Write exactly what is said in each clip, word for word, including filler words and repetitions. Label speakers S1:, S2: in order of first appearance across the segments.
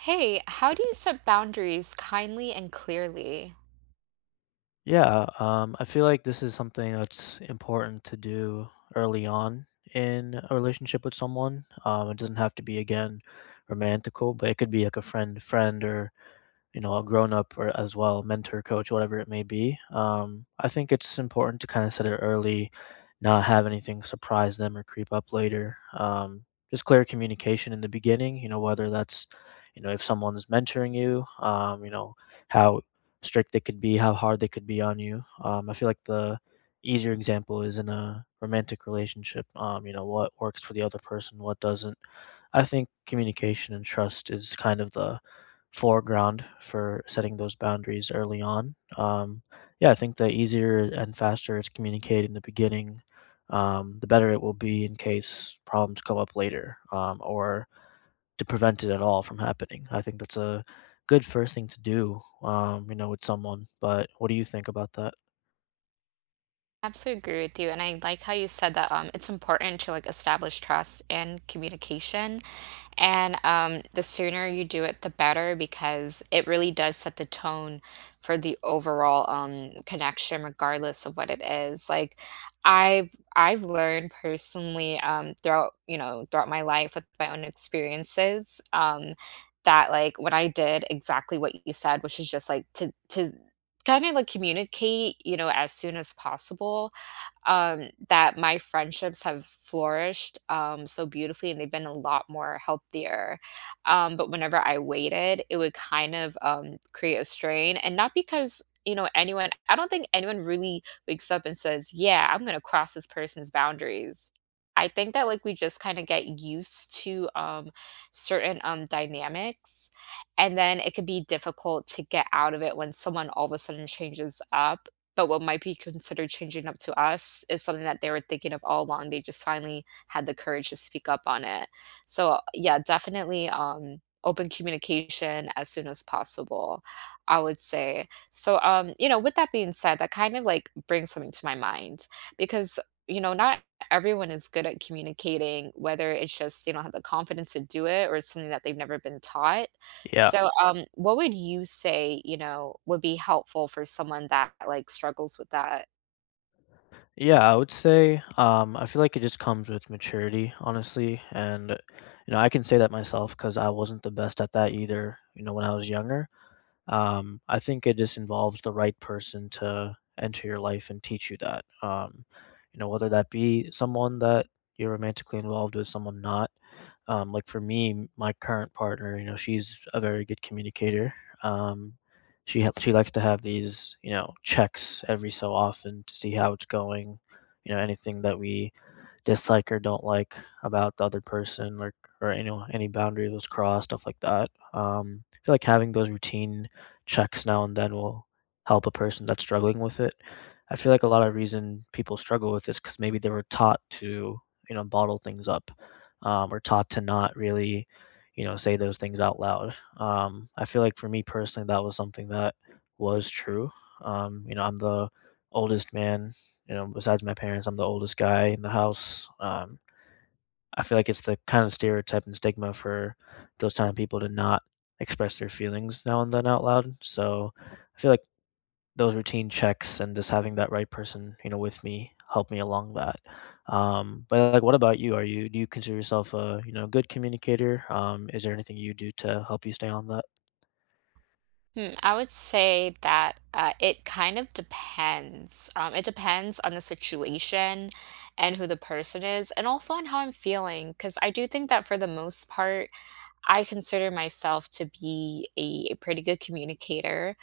S1: Hey, how do you set boundaries kindly and clearly?
S2: Yeah, um, I feel like this is something that's important to do early on in a relationship with someone. Um, it doesn't have to be again romantical, but it could be like a friend, friend, or you know, a grown up or as well, mentor, coach, whatever it may be. Um, I think it's important to kind of set it early, not have anything surprise them or creep up later. Um, just clear communication in the beginning, you know, whether that's, you know, if someone is mentoring you, um, you know, how strict they could be, how hard they could be on you. Um, I feel like the easier example is in a romantic relationship. Um, you know, what works for the other person, what doesn't. I think communication and trust is kind of the foreground for setting those boundaries early on. Um, yeah, I think the easier and faster it's communicated in the beginning, um, the better it will be in case problems come up later um, or to prevent it at all from happening. I think that's a good first thing to do, um, you know, with someone. But what do you think about that?
S1: Absolutely agree with you. And I like how you said that um, it's important to like establish trust and communication. And um, the sooner you do it, the better because it really does set the tone for the overall um, connection, regardless of what it is. Like I've I've learned personally um, throughout you know throughout my life with my own experiences um, that like when I did exactly what you said, which is just like to to kind of like communicate you know as soon as possible, um, that my friendships have flourished um, so beautifully and they've been a lot more healthier. Um, but whenever I waited, it would kind of um, create a strain. And not because, you know, anyone, I don't think anyone really wakes up and says, yeah, I'm going to cross this person's boundaries. I think that like we just kind of get used to um, certain um, dynamics, and then it could be difficult to get out of it when someone all of a sudden changes up, but what might be considered changing up to us is something that they were thinking of all along. They just finally had the courage to speak up on it. So, uh, yeah, definitely um, open communication as soon as possible, I would say. So, um, you know, with that being said, that kind of like brings something to my mind because, you know, not everyone is good at communicating, whether it's just they don't have the confidence to do it or it's something that they've never been taught.
S2: Yeah.
S1: So, um, what would you say, you know, would be helpful for someone that like struggles with that?
S2: Yeah, I would say um, I feel like it just comes with maturity, honestly. And, you know, I can say that myself because I wasn't the best at that either, you know, when I was younger. Um, I think it just involves the right person to enter your life and teach you that. Um, you know, whether that be someone that you're romantically involved with, someone not. Um, like for me, m- my current partner, you know, she's a very good communicator. Um, she ha- she likes to have these, you know, checks every so often to see how it's going. You know, anything that we dislike or don't like about the other person or or you know any boundary was crossed, stuff like that. um I feel like having those routine checks now and then will help a person that's struggling with it. I feel like a lot of reason people struggle with this because maybe they were taught to, you know, bottle things up, um, or taught to not really, you know, say those things out loud. um, I feel like for me personally that was something that was true. Um, you know, I'm the oldest man, you know, besides my parents, I'm the oldest guy in the house. Um, I feel like it's the kind of stereotype and stigma for those kind of people to not express their feelings now and then out loud. So I feel like those routine checks and just having that right person, you know, with me help me along that. Um, but like, what about you? Are you Do you consider yourself a, you know, good communicator? Um, is there anything you do to help you stay on that?
S1: Hmm, I would say that uh, it kind of depends. Um, it depends on the situation and who the person is, and also on how I'm feeling. Because I do think that for the most part, I consider myself to be a, a pretty good communicator,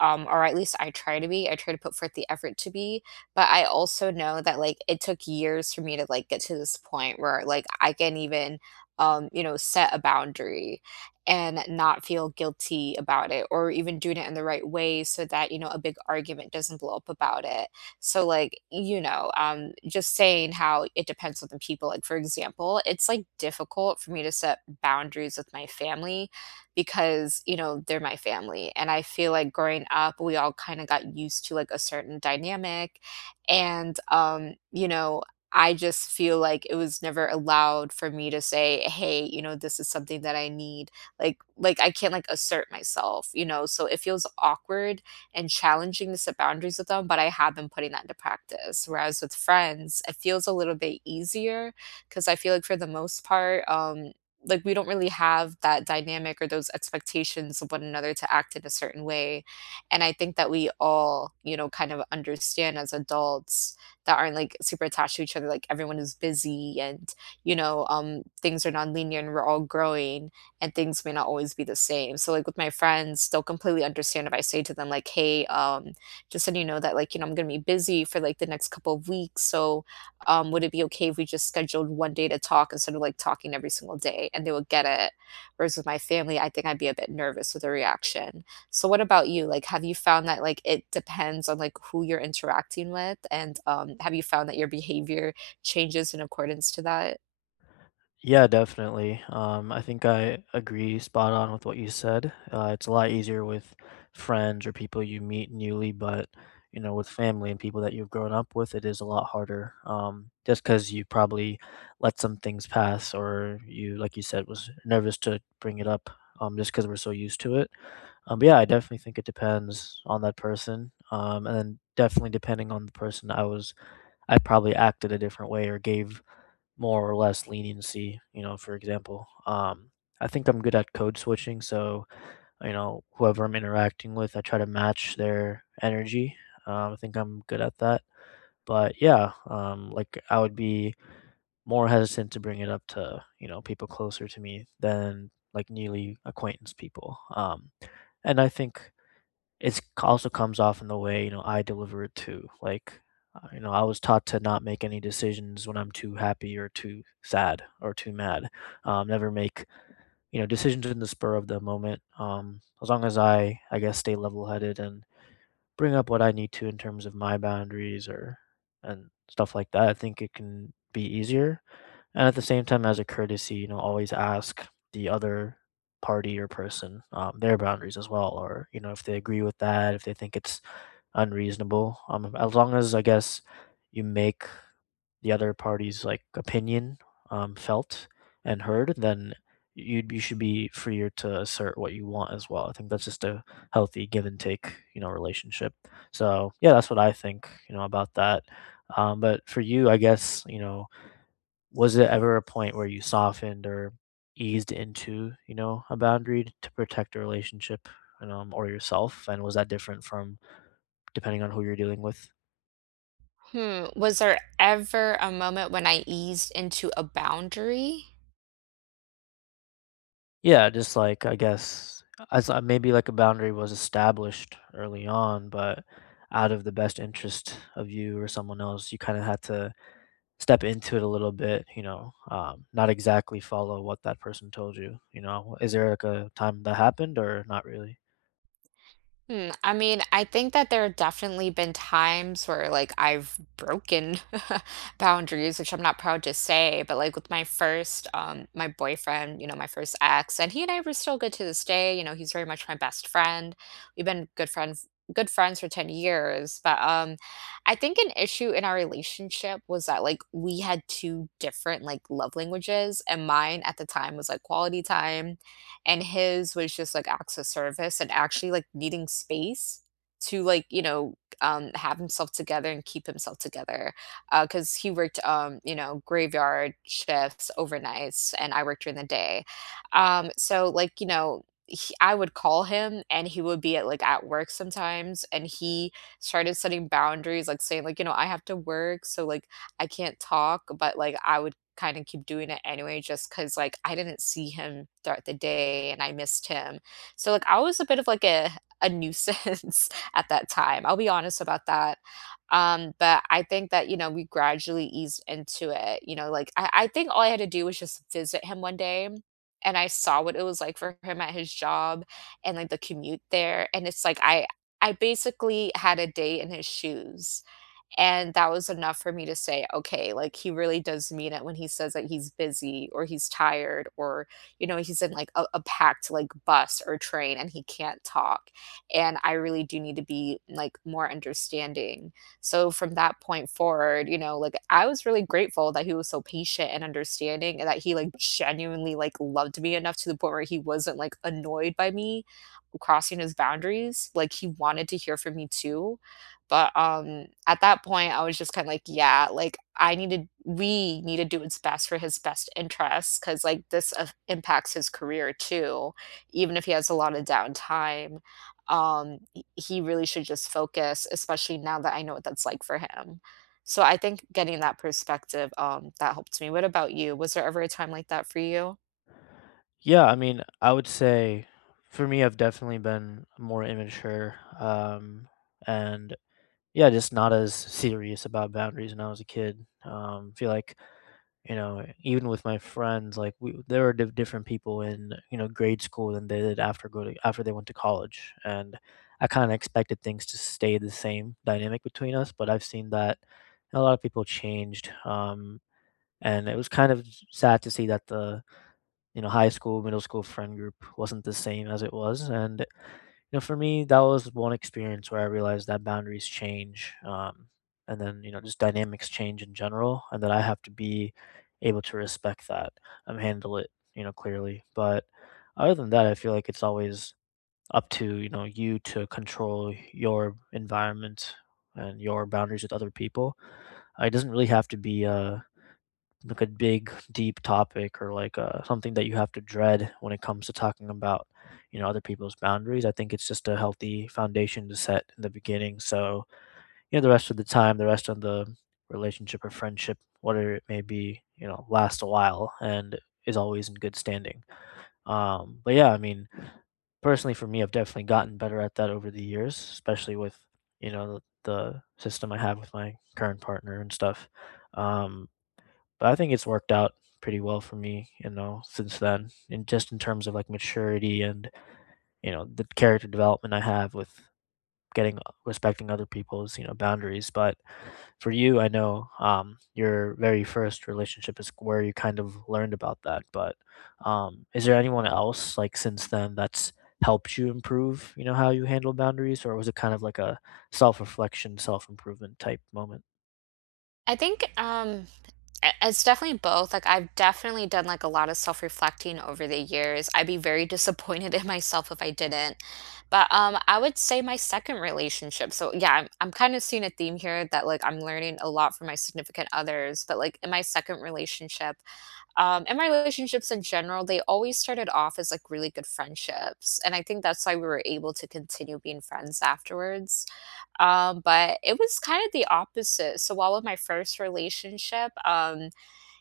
S1: um, or at least I try to be. I try to put forth the effort to be, but I also know that like it took years for me to like get to this point where like I can even, um, you know, set a boundary and not feel guilty about it, or even doing it in the right way so that you know a big argument doesn't blow up about it. So like, you know, um, just saying how it depends on the people. Like, for example, it's like difficult for me to set boundaries with my family because, you know, they're my family. And I feel like growing up, we all kind of got used to like a certain dynamic. And um, you know, I just feel like it was never allowed for me to say, "Hey, you know, this is something that I need." Like like I can't like assert myself, you know. So it feels awkward and challenging the set boundaries with them, but I have been putting that into practice. Whereas with friends, it feels a little bit easier because I feel like for the most part, um, like we don't really have that dynamic or those expectations of one another to act in a certain way. And I think that we all, you know, kind of understand as adults that aren't like super attached to each other, like everyone is busy and, you know, um, things are non-linear and we're all growing and things may not always be the same. So like with my friends, they'll completely understand if I say to them like, "Hey, um, just so you know that like you know I'm gonna be busy for like the next couple of weeks. So, um, would it be okay if we just scheduled one day to talk instead of like talking every single day?" And they will get it. Whereas with my family, I think I'd be a bit nervous with a reaction. So what about you? Like, have you found that like it depends on like who you're interacting with, and um, have you found that your behavior changes in accordance to that?
S2: Yeah, definitely. Um, I think I agree spot on with what you said. Uh, it's a lot easier with friends or people you meet newly, but you know, with family and people that you've grown up with, it is a lot harder. Um, just because you probably let some things pass, or you, like you said, was nervous to bring it up. Um, just because we're so used to it. Um, but yeah, I definitely think it depends on that person. Um, and then definitely depending on the person, I was, I probably acted a different way or gave more or less leniency, you know, for example. Um, I think I'm good at code switching, so, you know, whoever I'm interacting with, I try to match their energy. Um, I think I'm good at that. But yeah, um, like I would be more hesitant to bring it up to, you know, people closer to me than like newly acquaintance people. Um, and I think it's c- also comes off in the way, you know, I deliver it too. Like, uh, you know, I was taught to not make any decisions when I'm too happy or too sad or too mad. Um, never make, you know, decisions in the spur of the moment. Um, as long as I, I guess, stay level headed and bring up what I need to in terms of my boundaries or and stuff like that, I think it can be easier. And at the same time, as a courtesy, you know, always ask the other party or person um, their boundaries as well, or you know, if they agree with that, if they think it's unreasonable. Um, as long as I guess you make the other party's like opinion, um, felt and heard, then you you should be freer to assert what you want as well. I think that's just a healthy give and take, you know, relationship. So yeah, that's what I think, you know, about that. Um, but for you, I guess, you know, was it ever a point where you softened or eased into, you know, a boundary to protect a relationship and, um, or yourself? And was that different from depending on who you're dealing with?
S1: Hmm, was there ever a moment when I eased into a boundary?
S2: Yeah, just like I guess as uh, maybe like a boundary was established early on, but out of the best interest of you or someone else, you kind of had to step into it a little bit, you know, um, not exactly follow what that person told you. You know, is there like a time that happened or not really?
S1: Hmm, I mean, I think that there have definitely been times where like I've broken boundaries, which I'm not proud to say, but like with my first um my boyfriend, you know, my first ex, and he and I were still good to this day. You know, he's very much my best friend. We've been good friends good friends for ten years. But um I think an issue in our relationship was that like we had two different like love languages and mine at the time was like quality time and his was just, like, acts of service and actually, like, needing space to, like, you know, um, have himself together and keep himself together, because he worked, um, you know, graveyard shifts, overnights, and I worked during the day, um, so, like, you know, he I would call him, and he would be at, like, at work sometimes, and he started setting boundaries, like, saying, like, you know, "I have to work, so, like, I can't talk," but, like, I would kind of keep doing it anyway just because like I didn't see him throughout the day and I missed him. So like I was a bit of like a a nuisance at that time. I'll be honest about that. Um but I think that you know we gradually eased into it, you know, like i, I think all I had to do was just visit him one day and I saw what it was like for him at his job and like the commute there, and it's like i i basically had a day in his shoes, and that was enough for me to say, "Okay, like, he really does mean it when he says that he's busy or he's tired or, you know, he's in, like, a a packed, like, bus or train and he can't talk." And I really do need to be, like, more understanding. So from that point forward, you know, like, I was really grateful that he was so patient and understanding and that he, like, genuinely, like, loved me enough to the point where he wasn't, like, annoyed by me crossing his boundaries. Like he wanted to hear from me too. But um at that point I was just kind of like, yeah, like I needed we need to do what's best for his best interests, cuz like this uh, impacts his career too, even if he has a lot of downtime. Um, he he really should just focus, especially now that I know what that's like for him. So I think getting that perspective um that helped me. What about you? Was there ever a time like that for you?
S2: Yeah, I mean, I would say for me, I've definitely been more immature, um, and yeah, just not as serious about boundaries when I was a kid. Um, feel like you know, even with my friends, like we, there were diff- different people in you know grade school than they did after go to after they went to college, and I kind of expected things to stay the same dynamic between us, but I've seen that a lot of people changed, um, and it was kind of sad to see that the you know, high school, middle school friend group wasn't the same as it was. And, you know, for me, that was one experience where I realized that boundaries change. Um, and then, you know, just dynamics change in general, and that I have to be able to respect that and handle it, you know, clearly. But other than that, I feel like it's always up to, you know, you to control your environment and your boundaries with other people. Uh, it doesn't really have to be, uh, like a big deep topic or like uh, something that you have to dread when it comes to talking about you know other people's boundaries. I think it's just a healthy foundation to set in the beginning, so you know the rest of the time, the rest of the relationship or friendship, whatever it may be, you know, lasts a while and is always in good standing. Um but yeah, I mean personally for me, I've definitely gotten better at that over the years, especially with, you know, the, the system I have with my current partner and stuff. Um, but I think it's worked out pretty well for me, you know, since then. And just in terms of like maturity and, you know, the character development I have with getting uh, respecting other people's, you know, boundaries. But for you, I know um, your very first relationship is where you kind of learned about that. But um, is there anyone else like since then that's helped you improve, you know, how you handle boundaries? Or was it kind of like a self reflection, self improvement type moment?
S1: I think um I- It's definitely both. Like I've definitely done like a lot of self-reflecting over the years. I'd be very disappointed in myself if I didn't. But um I would say my second relationship. So yeah, I'm I'm kind of seeing a theme here that like I'm learning a lot from my significant others, but like in my second relationship, um and my relationships in general, they always started off as like really good friendships. And I think that's why we were able to continue being friends afterwards. Um, but it was kind of the opposite. So while with my first relationship, um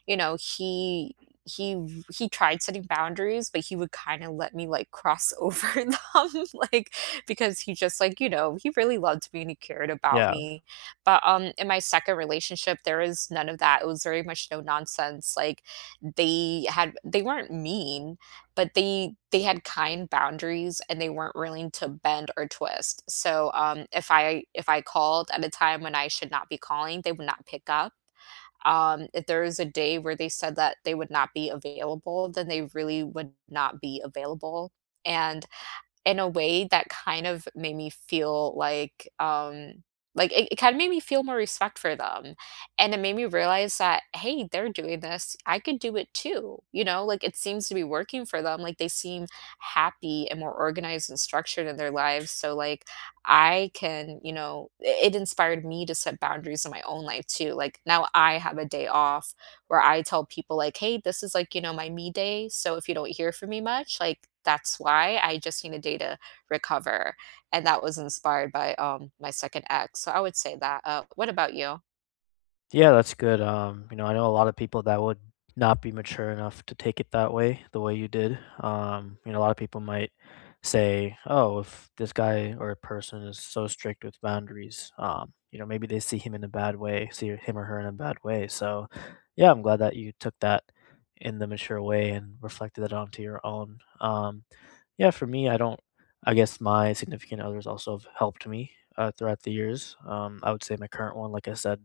S1: you know, he he he tried setting boundaries, but he would kinda let me, like, cross over them, like, because he just, like, you know, he really loved me and he cared about Yeah.
S2: Yeah.
S1: me. But, um, in my second relationship, there was none of that. It was very much no nonsense. Like, they had they weren't mean, but they they had kind boundaries and they weren't willing to bend or twist. So, um, if I if I called at a time when I should not be calling, they would not pick up. Um, if there is a day where they said that they would not be available, then they really would not be available, and in a way that kind of made me feel like, um like, it it kinda made me feel more respect for them, and it made me realize that, "Hey, they're doing this, I could do it too," you know? Like, it seems to be working for them, like, they seem happy and more organized and structured in their lives, so, like, I can, you know, it it inspired me to set boundaries in my own life too, like, now I have a day off where I tell people like, "Hey, this is like, you know, my me day, so if you don't hear from me much, like that's why. I just need a day to recover." And that was inspired by um my second ex. So I would say that. Uh, what about you?
S2: Yeah, that's good. Um, you know, I know a lot of people that would not be mature enough to take it that way, the way you did. Um, you know, a lot of people might say, "Oh, if this guy or person is so strict with boundaries, um, you know, maybe they see him in a bad way, see him or her in a bad way." So, yeah, I'm glad that you took that in the mature way and reflected that onto your own. Um, yeah, for me, I don't. I guess my significant others also have helped me uh, throughout the years. Um, I would say my current one, like I said,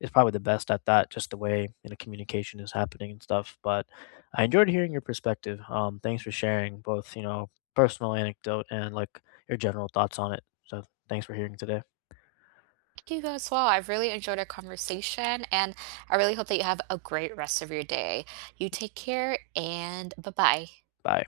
S2: is probably the best at that, just the way you know communication is happening and stuff. But I enjoyed hearing your perspective. Um, thanks for sharing both you know personal anecdote and like your general thoughts on it. So thanks for hearing today.
S1: Thank you as well. I've really enjoyed our conversation and I really hope that you have a great rest of your day. You take care and bye-bye.
S2: Bye.